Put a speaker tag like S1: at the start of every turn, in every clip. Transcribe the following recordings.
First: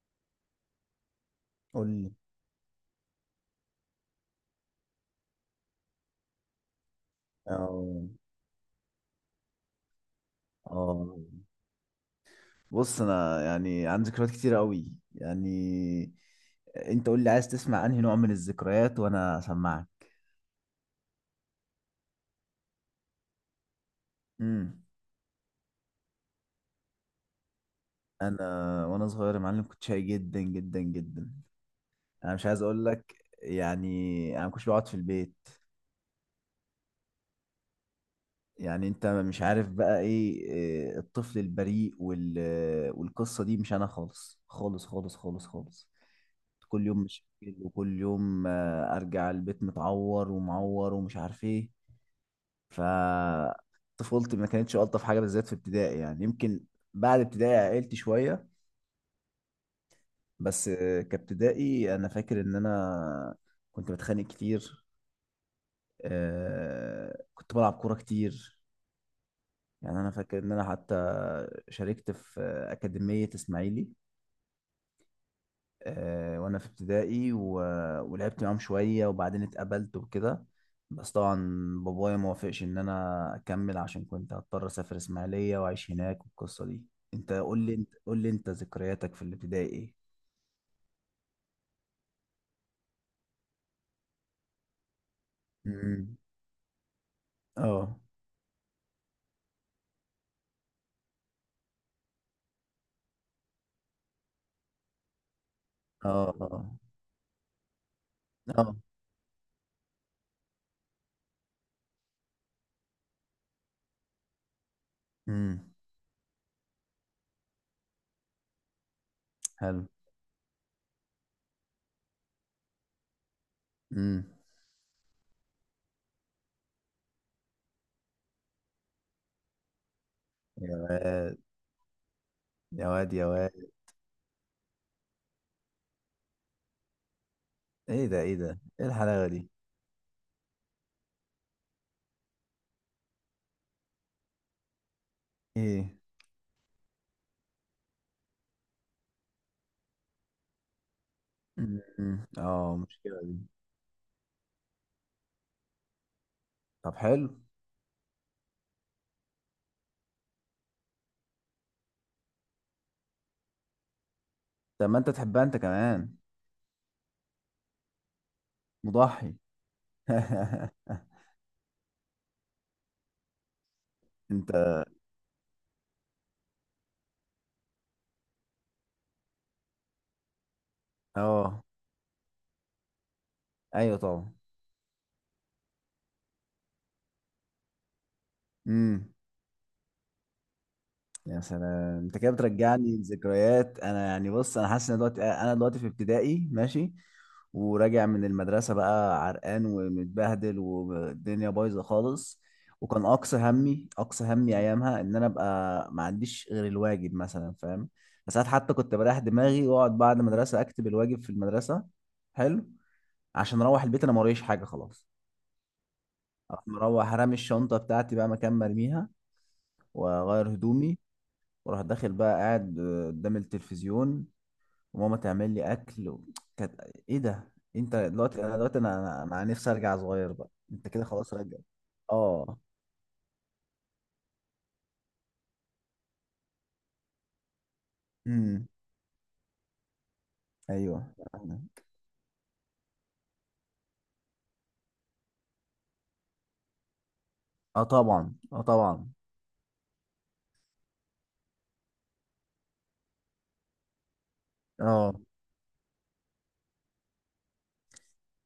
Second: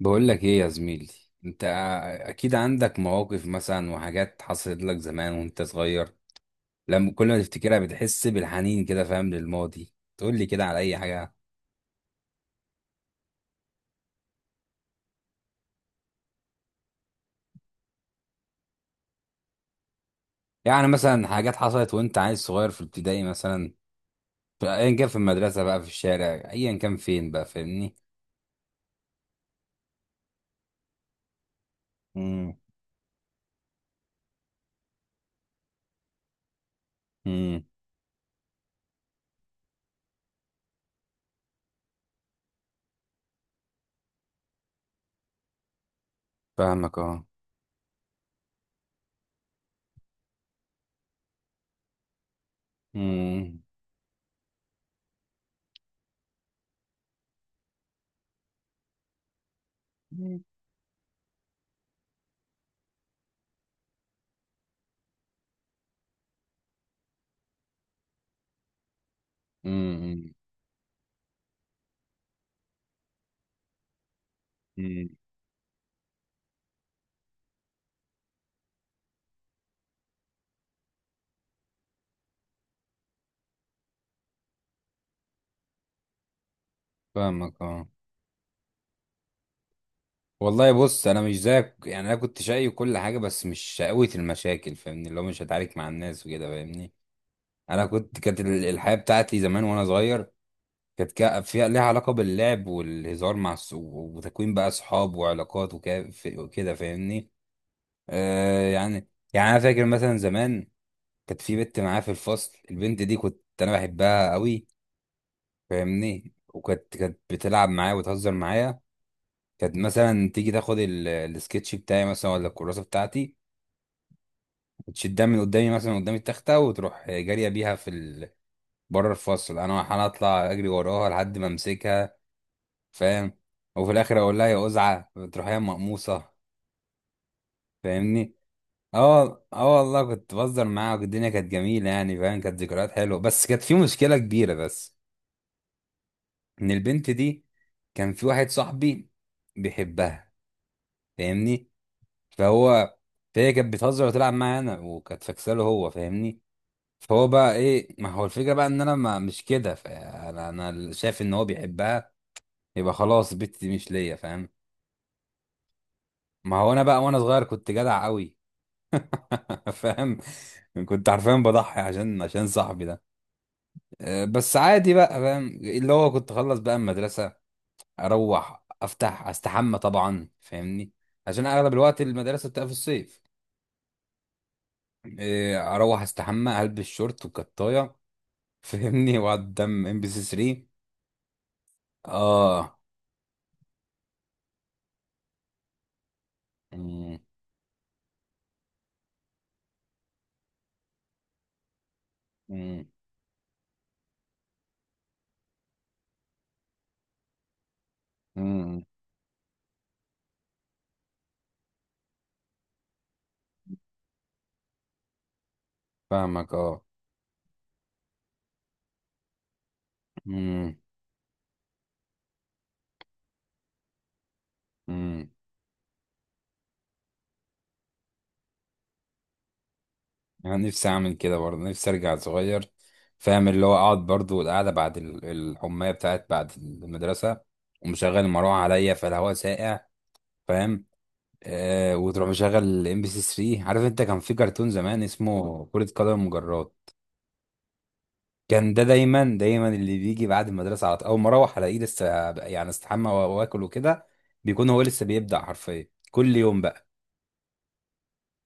S1: بقول لك ايه يا زميلي؟ انت
S2: قول لي.
S1: اكيد عندك مواقف مثلا، وحاجات حصلت لك زمان وانت صغير، لما كل ما تفتكرها
S2: اه،
S1: بتحس بالحنين كده، فاهم؟ للماضي. تقول لي كده على اي
S2: اه،
S1: حاجه؟
S2: بص، انا يعني عندي ذكريات كتير قوي. يعني انت قول لي عايز تسمع انهي نوع من الذكريات وانا اسمعك.
S1: يعني مثلا حاجات حصلت وانت عيل صغير في ابتدائي مثلا، في
S2: امم.
S1: ايا كان، في المدرسه بقى، في الشارع، ايا كان فين بقى، فاهمني؟
S2: انا وانا صغير يا معلم كنت شقي جدا جدا جدا. انا مش
S1: امم.
S2: عايز اقول لك. يعني انا ما كنتش بقعد في البيت.
S1: امم.
S2: يعني انت مش عارف بقى إيه، الطفل البريء والقصة دي مش انا خالص خالص خالص خالص خالص. كل
S1: فاهمك،
S2: يوم
S1: اه.
S2: مشاكل، وكل يوم ارجع البيت متعور ومعور ومش عارف ايه. ف
S1: امم.
S2: طفولتي ما كانتش الطف حاجه، بالذات في ابتدائي يعني، يمكن بعد ابتدائي عقلت شويه. بس كابتدائي انا فاكر ان انا كنت بتخانق كتير. كنت بلعب كوره كتير. يعني انا
S1: امم.
S2: فاكر ان انا حتى شاركت في اكاديميه اسماعيلي،
S1: أمم.
S2: وانا في ابتدائي. ولعبت معاهم شويه وبعدين اتقبلت وكده، بس طبعا بابايا ما وافقش ان انا اكمل عشان كنت هضطر اسافر اسماعيليه واعيش هناك والقصه دي. انت قول
S1: فاهمك،
S2: لي
S1: اه.
S2: انت قول لي انت ذكرياتك في الابتدائي ايه.
S1: والله بص، انا مش زيك، يعني انا كنت شقي وكل حاجه، بس مش شقاوة المشاكل، فاهمني؟ اللي هو مش هتعارك مع
S2: امم.
S1: الناس وكده، فاهمني؟ انا
S2: اه.
S1: كنت كانت الحياه بتاعتي زمان وانا صغير، كانت فيها ليها علاقه باللعب والهزار مع وتكوين بقى اصحاب وعلاقات
S2: اه.
S1: وكده،
S2: اه.
S1: فاهمني؟
S2: اه.
S1: يعني، يعني انا فاكر مثلا زمان، كانت في بنت معايا في الفصل، البنت دي كنت انا بحبها قوي،
S2: امم.
S1: فاهمني؟ وكانت بتلعب معايا وتهزر معايا. كانت
S2: حلو.
S1: مثلا تيجي تاخد السكتش بتاعي مثلا ولا الكراسه بتاعتي،
S2: امم.
S1: وتشدها من قدامي مثلا قدام التختة، وتروح جارية بيها بره الفصل. انا اطلع اجري
S2: يا
S1: وراها لحد
S2: واد
S1: ما امسكها،
S2: يا واد يا
S1: فاهم؟
S2: واد.
S1: وفي الاخر اقول لها يا قزعة، تروح هي مقموصة،
S2: ايه ده،
S1: فاهمني؟
S2: ايه ده، ايه الحلاوه
S1: اه،
S2: دي.
S1: اه، والله كنت بهزر معاها، والدنيا كانت جميلة، يعني فاهم؟ كانت ذكريات حلوة، بس كانت في مشكلة كبيرة بس.
S2: ايه.
S1: ان البنت دي كان في واحد صاحبي بيحبها، فاهمني؟
S2: أمم، اه
S1: فهو
S2: مشكلة دي.
S1: فهي كانت بتهزر وتلعب معايا انا، وكانت فاكساله هو، فاهمني؟
S2: طب
S1: فهو
S2: حلو.
S1: بقى ايه، ما هو الفكره بقى ان انا ما مش كده، فانا انا شايف ان هو بيحبها، يبقى خلاص البت دي مش ليا، فاهم؟
S2: طب ما انت تحبها انت كمان.
S1: ما هو انا بقى وانا صغير كنت جدع قوي.
S2: مضحي.
S1: فاهم؟ كنت حرفيا بضحي عشان صاحبي ده.
S2: انت.
S1: بس عادي بقى، فاهم؟ اللي هو كنت اخلص بقى المدرسه، اروح افتح استحمى طبعا، فاهمني؟ عشان
S2: اه.
S1: اغلب الوقت المدرسه بتبقى في الصيف.
S2: ايوه طبعا.
S1: اروح استحمى، البس شورت وكطايه،
S2: امم.
S1: فاهمني؟ واقعد قدام ام بي سي 3.
S2: يا سلام، انت كده
S1: اه.
S2: بترجعني لذكريات. انا يعني، بص، انا حاسس ان دلوقتي، انا دلوقتي في ابتدائي ماشي، وراجع من المدرسه بقى عرقان ومتبهدل والدنيا بايظه خالص.
S1: مم.
S2: وكان اقصى همي ايامها ان انا ابقى ما عنديش غير الواجب مثلا، فاهم. ساعات حتى
S1: مم.
S2: كنت بريح دماغي واقعد بعد المدرسه اكتب الواجب في المدرسه. حلو. عشان اروح البيت انا ما وريش حاجه خلاص.
S1: فاهمك،
S2: اروح
S1: اه.
S2: مروح رامي الشنطه بتاعتي بقى مكان مرميها، واغير
S1: مم.
S2: هدومي، وراح داخل بقى قاعد قدام التلفزيون، وماما
S1: مم.
S2: تعمل لي اكل و... كانت ايه ده، انت دلوقتي، انا دلوقتي انا انا أنا نفسي ارجع صغير. بقى
S1: انا نفسي
S2: انت كده
S1: اعمل
S2: خلاص
S1: كده
S2: رجع.
S1: برضه، نفسي ارجع
S2: اه.
S1: صغير، فاهم؟ اللي هو اقعد برضه، والقعده بعد الحمايه بتاعت بعد المدرسه، ومشغل المروحه
S2: امم.
S1: عليا، فالهواء ساقع، فاهم؟
S2: ايوه.
S1: وتروح مشغل الام بي سي 3. عارف انت كان في كرتون زمان اسمه كرة قدم المجرات؟
S2: اه طبعا. اه
S1: كان ده
S2: طبعا.
S1: دايما دايما اللي بيجي بعد المدرسه على طول، اول ما اروح الاقيه لسه، يعني استحمى واكل وكده، بيكون هو لسه
S2: اه،
S1: بيبدأ حرفيا كل يوم بقى.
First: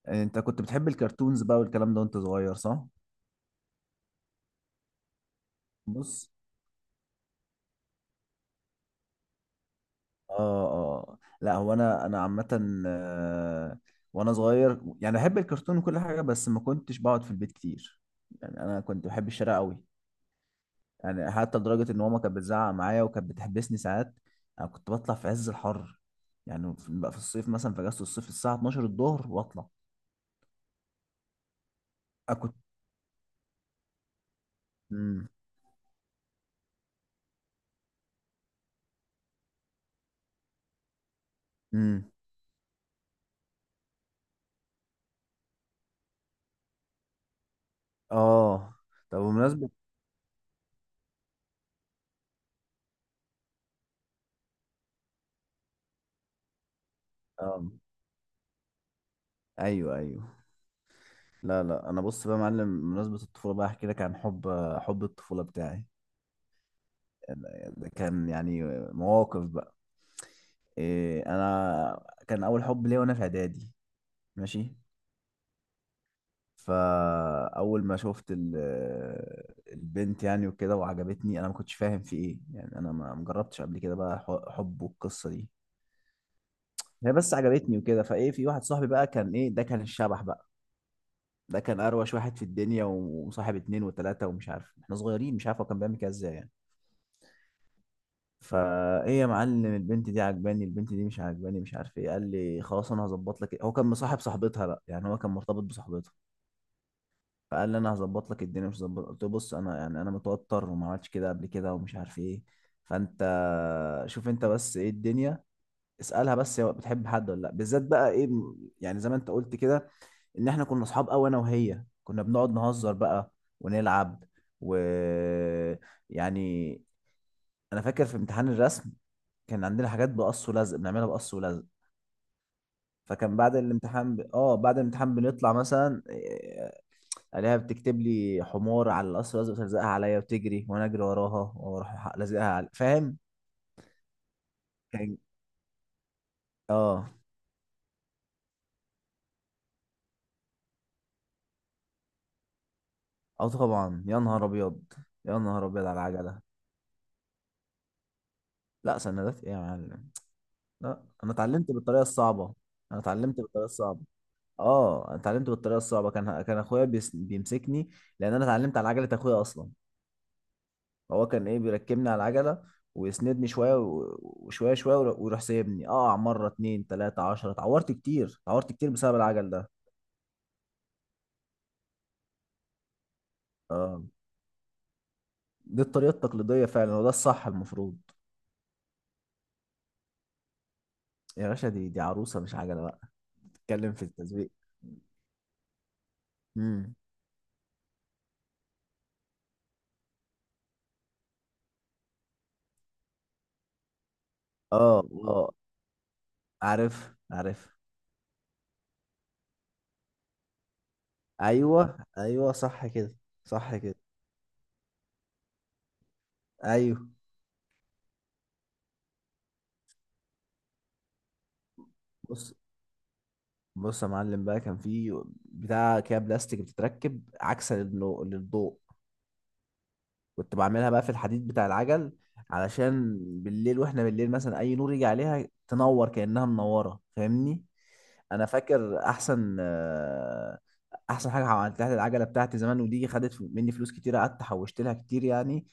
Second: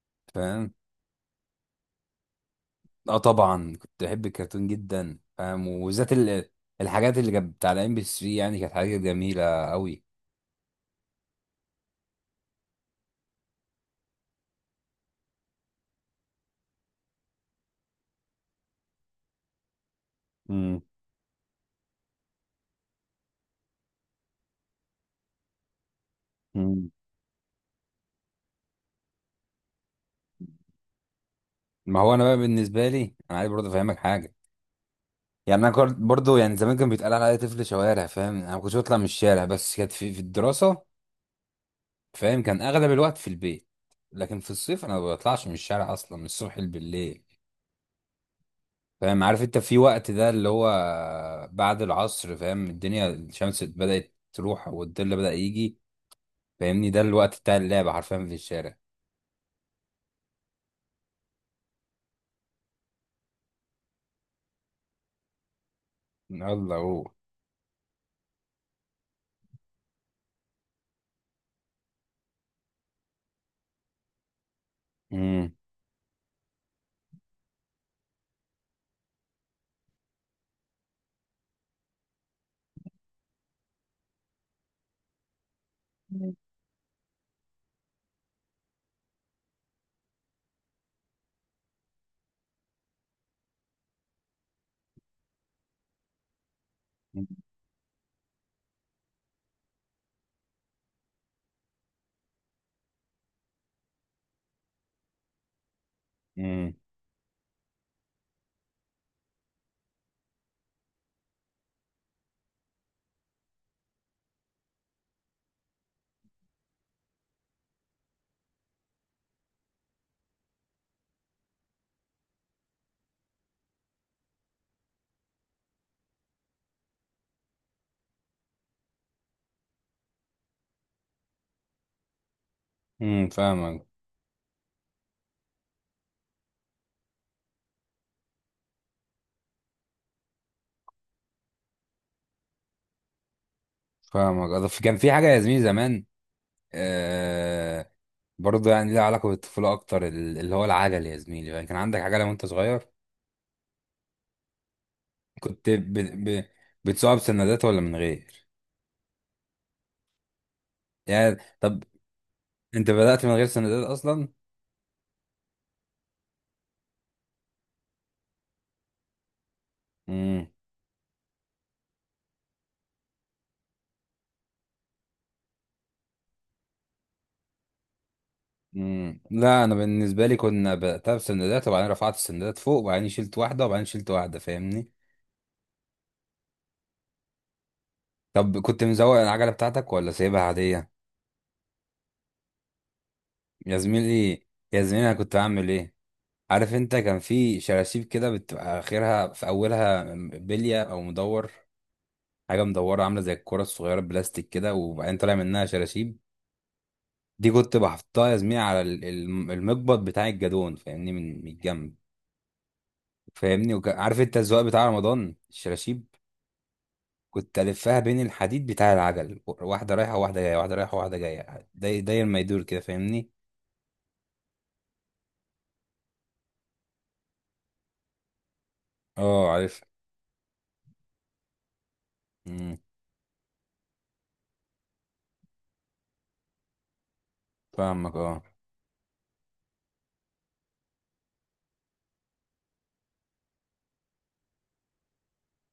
S2: انت كنت
S1: فاهم؟
S2: بتحب الكرتونز بقى والكلام ده وانت صغير، صح.
S1: اه طبعا كنت بحب الكرتون جدا، فاهم؟ وبالذات
S2: بص.
S1: الحاجات اللي كانت بتاع الام بي 3، يعني كانت حاجات جميله قوي.
S2: اه. اه. لا هو انا عامه، وانا صغير يعني بحب الكرتون وكل حاجه، بس ما كنتش بقعد في البيت كتير. يعني انا كنت بحب الشارع قوي.
S1: امم.
S2: يعني حتى لدرجة إن ماما كانت بتزعق معايا وكانت بتحبسني ساعات. أنا كنت بطلع في عز الحر. يعني في
S1: امم.
S2: بقى في الصيف مثلا، في أجازة الصيف الساعة 12 الظهر وأطلع.
S1: ما هو انا بقى
S2: أنا كنت
S1: بالنسبه لي، انا عايز برضه افهمك حاجه.
S2: مم.
S1: يعني انا كنت برضه، يعني زمان كان بيتقال عليا طفل شوارع، فاهم؟ انا ما كنتش بطلع من الشارع، بس كانت في الدراسه،
S2: مم.
S1: فاهم؟ كان اغلب الوقت في البيت، لكن في الصيف انا ما بطلعش من الشارع اصلا، من الصبح بالليل،
S2: آه طب
S1: فاهم؟ عارف انت
S2: بمناسبة،
S1: في وقت ده اللي هو بعد العصر، فاهم؟ الدنيا الشمس بدأت تروح والظل بدأ يجي، فاهمني؟ ده الوقت بتاع
S2: آه.
S1: اللعب حرفيا في الشارع.
S2: أيوه أيوه. لا لا، أنا بص بقى يا معلم، بمناسبة الطفولة بقى أحكي لك عن حب الطفولة بتاعي.
S1: يلا هو.
S2: ده كان يعني مواقف بقى. إيه أنا، كان أول حب ليا وأنا في إعدادي. ماشي.
S1: امم.
S2: فاول ما شفت البنت يعني وكده وعجبتني، انا ما كنتش فاهم في ايه. يعني انا ما جربتش قبل كده بقى حب والقصه دي. هي بس عجبتني وكده، فايه، في واحد صاحبي بقى كان ايه ده، كان الشبح بقى. ده كان اروش واحد في الدنيا، وصاحب اتنين وتلاته، ومش عارف احنا صغيرين مش عارف هو كان بيعمل كده ازاي يعني. فايه يا معلم، البنت دي عجباني، البنت دي مش عجباني، مش عارف ايه. قال لي خلاص انا هظبط لك. هو كان مصاحب صاحبتها بقى، يعني هو كان مرتبط بصاحبتها.
S1: امم.
S2: فقال لي انا هظبط لك الدنيا، مش هظبط. قلت له بص، انا يعني انا متوتر وما عملتش كده قبل كده ومش عارف ايه. فانت شوف انت بس ايه الدنيا. اسالها بس هي بتحب حد ولا لا، بالذات بقى ايه يعني زي ما انت قلت كده، ان احنا كنا اصحاب قوي. انا وهي كنا بنقعد نهزر بقى ونلعب و يعني. انا فاكر في امتحان الرسم كان عندنا حاجات بقص ولزق، بنعملها بقص ولزق.
S1: امم.
S2: فكان بعد
S1: فاهمك.
S2: الامتحان بنطلع مثلا، الاقيها بتكتب لي حمار على القصر، لازم تلزقها عليا وتجري وانا اجري وراها واروح لازقها على، فاهم.
S1: فاهمك. كان في
S2: كان
S1: حاجه يا زميلي زمان،
S2: اه.
S1: آه برضه يعني ليها علاقه بالطفوله اكتر، اللي هو العجل يا زميلي، يعني كان عندك عجله وانت صغير؟
S2: اه طبعا. يا نهار ابيض، يا نهار
S1: كنت
S2: ابيض على العجله.
S1: ب... بتسوقها بسندات ولا من غير؟
S2: لا سندات ايه يا معلم، لا انا
S1: يعني
S2: اتعلمت
S1: طب
S2: بالطريقه الصعبه.
S1: انت
S2: انا
S1: بدأت من
S2: اتعلمت
S1: غير
S2: بالطريقه
S1: سندات
S2: الصعبه.
S1: اصلا؟
S2: اه، انا اتعلمت بالطريقه الصعبه. كان اخويا بيمسكني، لان انا اتعلمت على عجله اخويا اصلا.
S1: امم.
S2: هو كان ايه بيركبني على العجله ويسندني شويه و- وشويه شويه، ويروح سايبني اقع مره اتنين تلاته عشره. اتعورت كتير، اتعورت كتير بسبب
S1: امم.
S2: العجل
S1: لا
S2: ده.
S1: انا بالنسبه لي كنا بدأتها بسندات، وبعدين رفعت السندات فوق، وبعدين شلت واحده، وبعدين
S2: اه،
S1: شلت واحده، فاهمني؟
S2: دي الطريقة التقليدية فعلا وده الصح المفروض.
S1: طب كنت مزوق العجلة بتاعتك ولا سايبها عادية؟
S2: يا باشا، دي عروسة مش عجلة بقى،
S1: يا
S2: تتكلم في
S1: زميلي،
S2: التسويق.
S1: يا زميلي، انا كنت بعمل ايه؟ عارف
S2: امم.
S1: انت كان في شراشيب كده بتبقى اخرها في اولها بلية او مدور؟ حاجة مدورة عاملة زي الكرة الصغيرة بلاستيك كده،
S2: اه.
S1: وبعدين طالع
S2: اه.
S1: منها شراشيب.
S2: عارف
S1: دي
S2: عارف.
S1: كنت بحطها يا زميلي على المقبض بتاع الجدون، فاهمني؟ من الجنب،
S2: ايوه ايوه صح كده.
S1: فاهمني؟
S2: صح كده.
S1: عارف انت الزواق بتاع رمضان، الشراشيب؟
S2: ايوه.
S1: كنت الفها بين الحديد بتاع العجل، واحدة رايحة وواحدة جاية، واحدة رايحة وواحدة جاية، داير داير ما
S2: بص،
S1: يدور كده، فاهمني؟
S2: بص يا معلم بقى، كان في بتاع كده بلاستيك بتتركب عكسا للضوء،
S1: اه، عارف.
S2: كنت بعملها بقى في الحديد بتاع العجل
S1: مم.
S2: علشان بالليل، واحنا بالليل مثلا اي نور يجي عليها تنور كأنها منورة، فاهمني.
S1: فاهمك، اه.
S2: انا فاكر احسن حاجه عملتها للعجله بتاعتي زمان، ودي خدت مني فلوس كتير، قعدت حوشت لها كتير يعني.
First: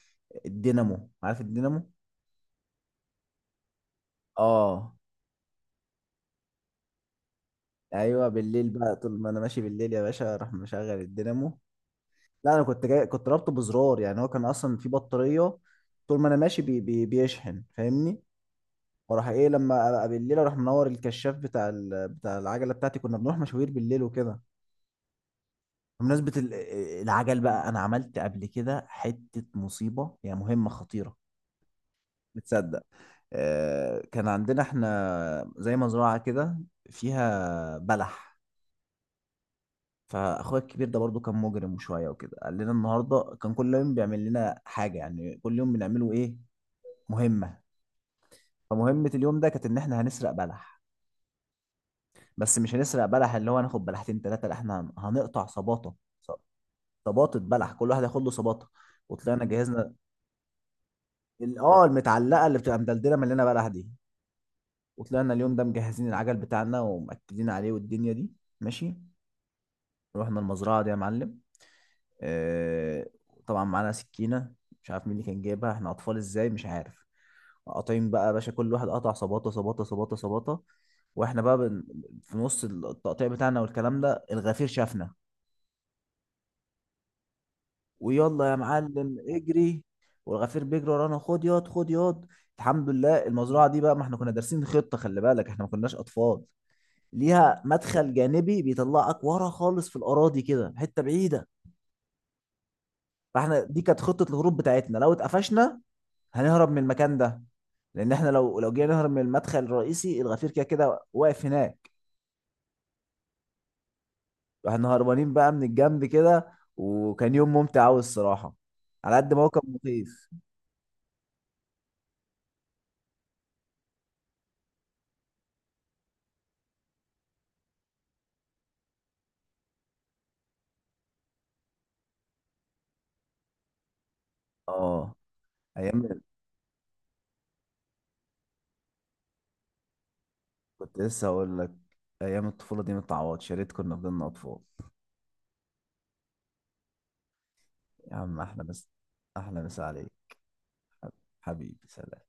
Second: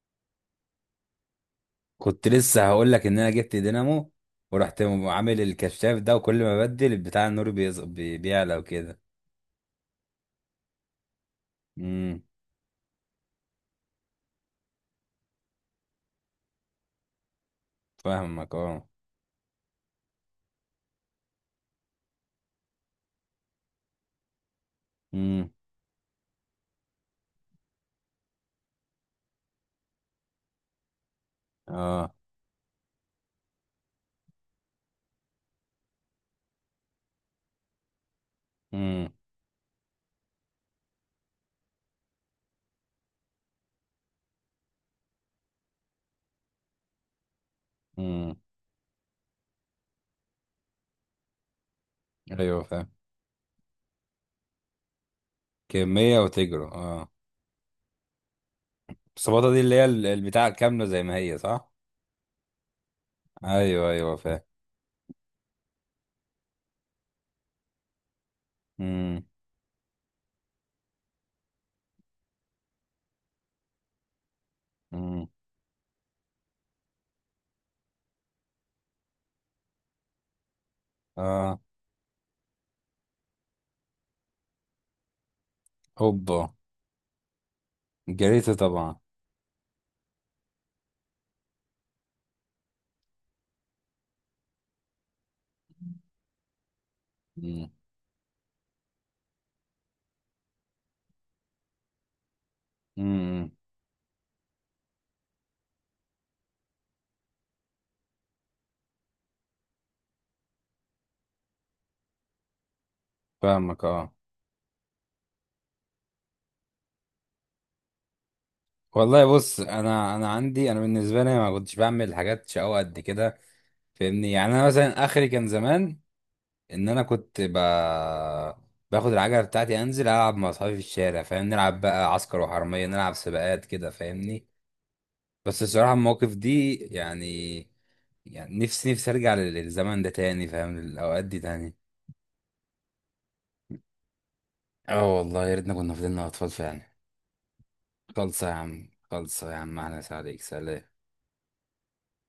S2: الدينامو، عارف الدينامو.
S1: كنت لسه هقول لك ان انا جبت دينامو، ورحت
S2: اه.
S1: عامل الكشاف ده، وكل ما بدل البتاع النور
S2: ايوه،
S1: بيعلى
S2: بالليل بقى
S1: وكده.
S2: طول ما انا ماشي بالليل يا باشا اروح مشغل الدينامو.
S1: امم.
S2: لا، انا كنت جاي كنت رابطه بزرار، يعني هو كان اصلا في بطاريه. طول ما انا ماشي بي بي بيشحن، فاهمني.
S1: فاهمك، اه.
S2: واروح ايه، لما ابقى بالليل اروح منور الكشاف بتاع العجله بتاعتي. كنا بنروح مشاوير بالليل وكده.
S1: امم.
S2: بمناسبة العجل بقى، أنا عملت قبل كده حتة مصيبة، يعني مهمة خطيرة.
S1: اه.
S2: بتصدق، كان عندنا احنا زي مزرعة كده فيها بلح.
S1: امم.
S2: فأخويا الكبير ده برضو كان مجرم شوية وكده، قال لنا النهاردة، كان كل يوم بيعمل لنا حاجة، يعني كل يوم بنعمله إيه، مهمة.
S1: امم.
S2: فمهمة اليوم ده كانت إن احنا هنسرق بلح، بس
S1: ايوه
S2: مش
S1: فاهم.
S2: هنسرق بلح اللي هو هناخد بلحتين تلاتة، لا احنا هنقطع صباطة،
S1: كمية
S2: ص-
S1: وتجري، اه.
S2: صباطة بلح، كل واحد ياخد له صباطة. وطلعنا
S1: الصباطة دي اللي هي
S2: جهزنا
S1: البتاع كاملة زي ما هي، صح؟
S2: المتعلقه اللي بتبقى مدلدله مليانه بلح دي،
S1: ايوه، ايوه، فاهم.
S2: وطلعنا اليوم ده مجهزين العجل بتاعنا ومأكدين عليه والدنيا دي، ماشي.
S1: امم.
S2: رحنا المزرعه دي يا معلم. آه طبعا معانا سكينه، مش عارف مين اللي
S1: امم.
S2: كان جايبها، احنا اطفال ازاي، مش عارف. قاطعين بقى يا باشا كل واحد قطع صباطه صباطه صباطه صباطه. واحنا بقى
S1: اه.
S2: في نص التقطيع بتاعنا والكلام ده، الغفير شافنا.
S1: هوبا. جريت
S2: ويلا يا
S1: طبعا.
S2: معلم اجري. والغفير بيجري ورانا، خد ياض، خد ياض. الحمد لله المزرعه دي بقى ما احنا كنا دارسين خطه، خلي بالك احنا ما كناش اطفال. ليها
S1: امم.
S2: مدخل جانبي بيطلعك ورا خالص في الاراضي كده حته بعيده.
S1: امم.
S2: فاحنا دي كانت خطه الهروب بتاعتنا لو اتقفشنا هنهرب من المكان ده، لان احنا لو جينا نهرب من المدخل الرئيسي الغفير كده كده واقف هناك.
S1: فاهمك، اه.
S2: واحنا هربانين بقى من الجنب كده. وكان يوم ممتع قوي الصراحه، على
S1: والله
S2: قد ما هو
S1: بص،
S2: كان
S1: انا انا
S2: مخيف.
S1: عندي انا بالنسبه لي ما كنتش بعمل حاجات شقاوة قد كده، فاهمني؟ يعني انا مثلا اخري كان زمان ان انا كنت باخد العجله بتاعتي، انزل العب مع اصحابي في الشارع، فاهم؟ نلعب بقى عسكر وحراميه، نلعب سباقات كده، فاهمني؟
S2: اه.
S1: بس الصراحه
S2: ايام.
S1: المواقف دي يعني نفسي، نفسي ارجع للزمن ده تاني، فاهم؟
S2: كنت
S1: الاوقات
S2: لسه
S1: دي
S2: اقول لك،
S1: تاني.
S2: ايام الطفوله دي ما تتعوضش، يا ريت كنا فضلنا اطفال.
S1: اه والله يا ريتنا كنا فضلنا اطفال فعلا.
S2: يا عم
S1: خلصه يا
S2: احلى
S1: عم،
S2: بس.
S1: خلصه يا
S2: احلى
S1: عم،
S2: مسا
S1: احلى
S2: عليك.
S1: مسا عليك، سلام.
S2: حبيبي سلام.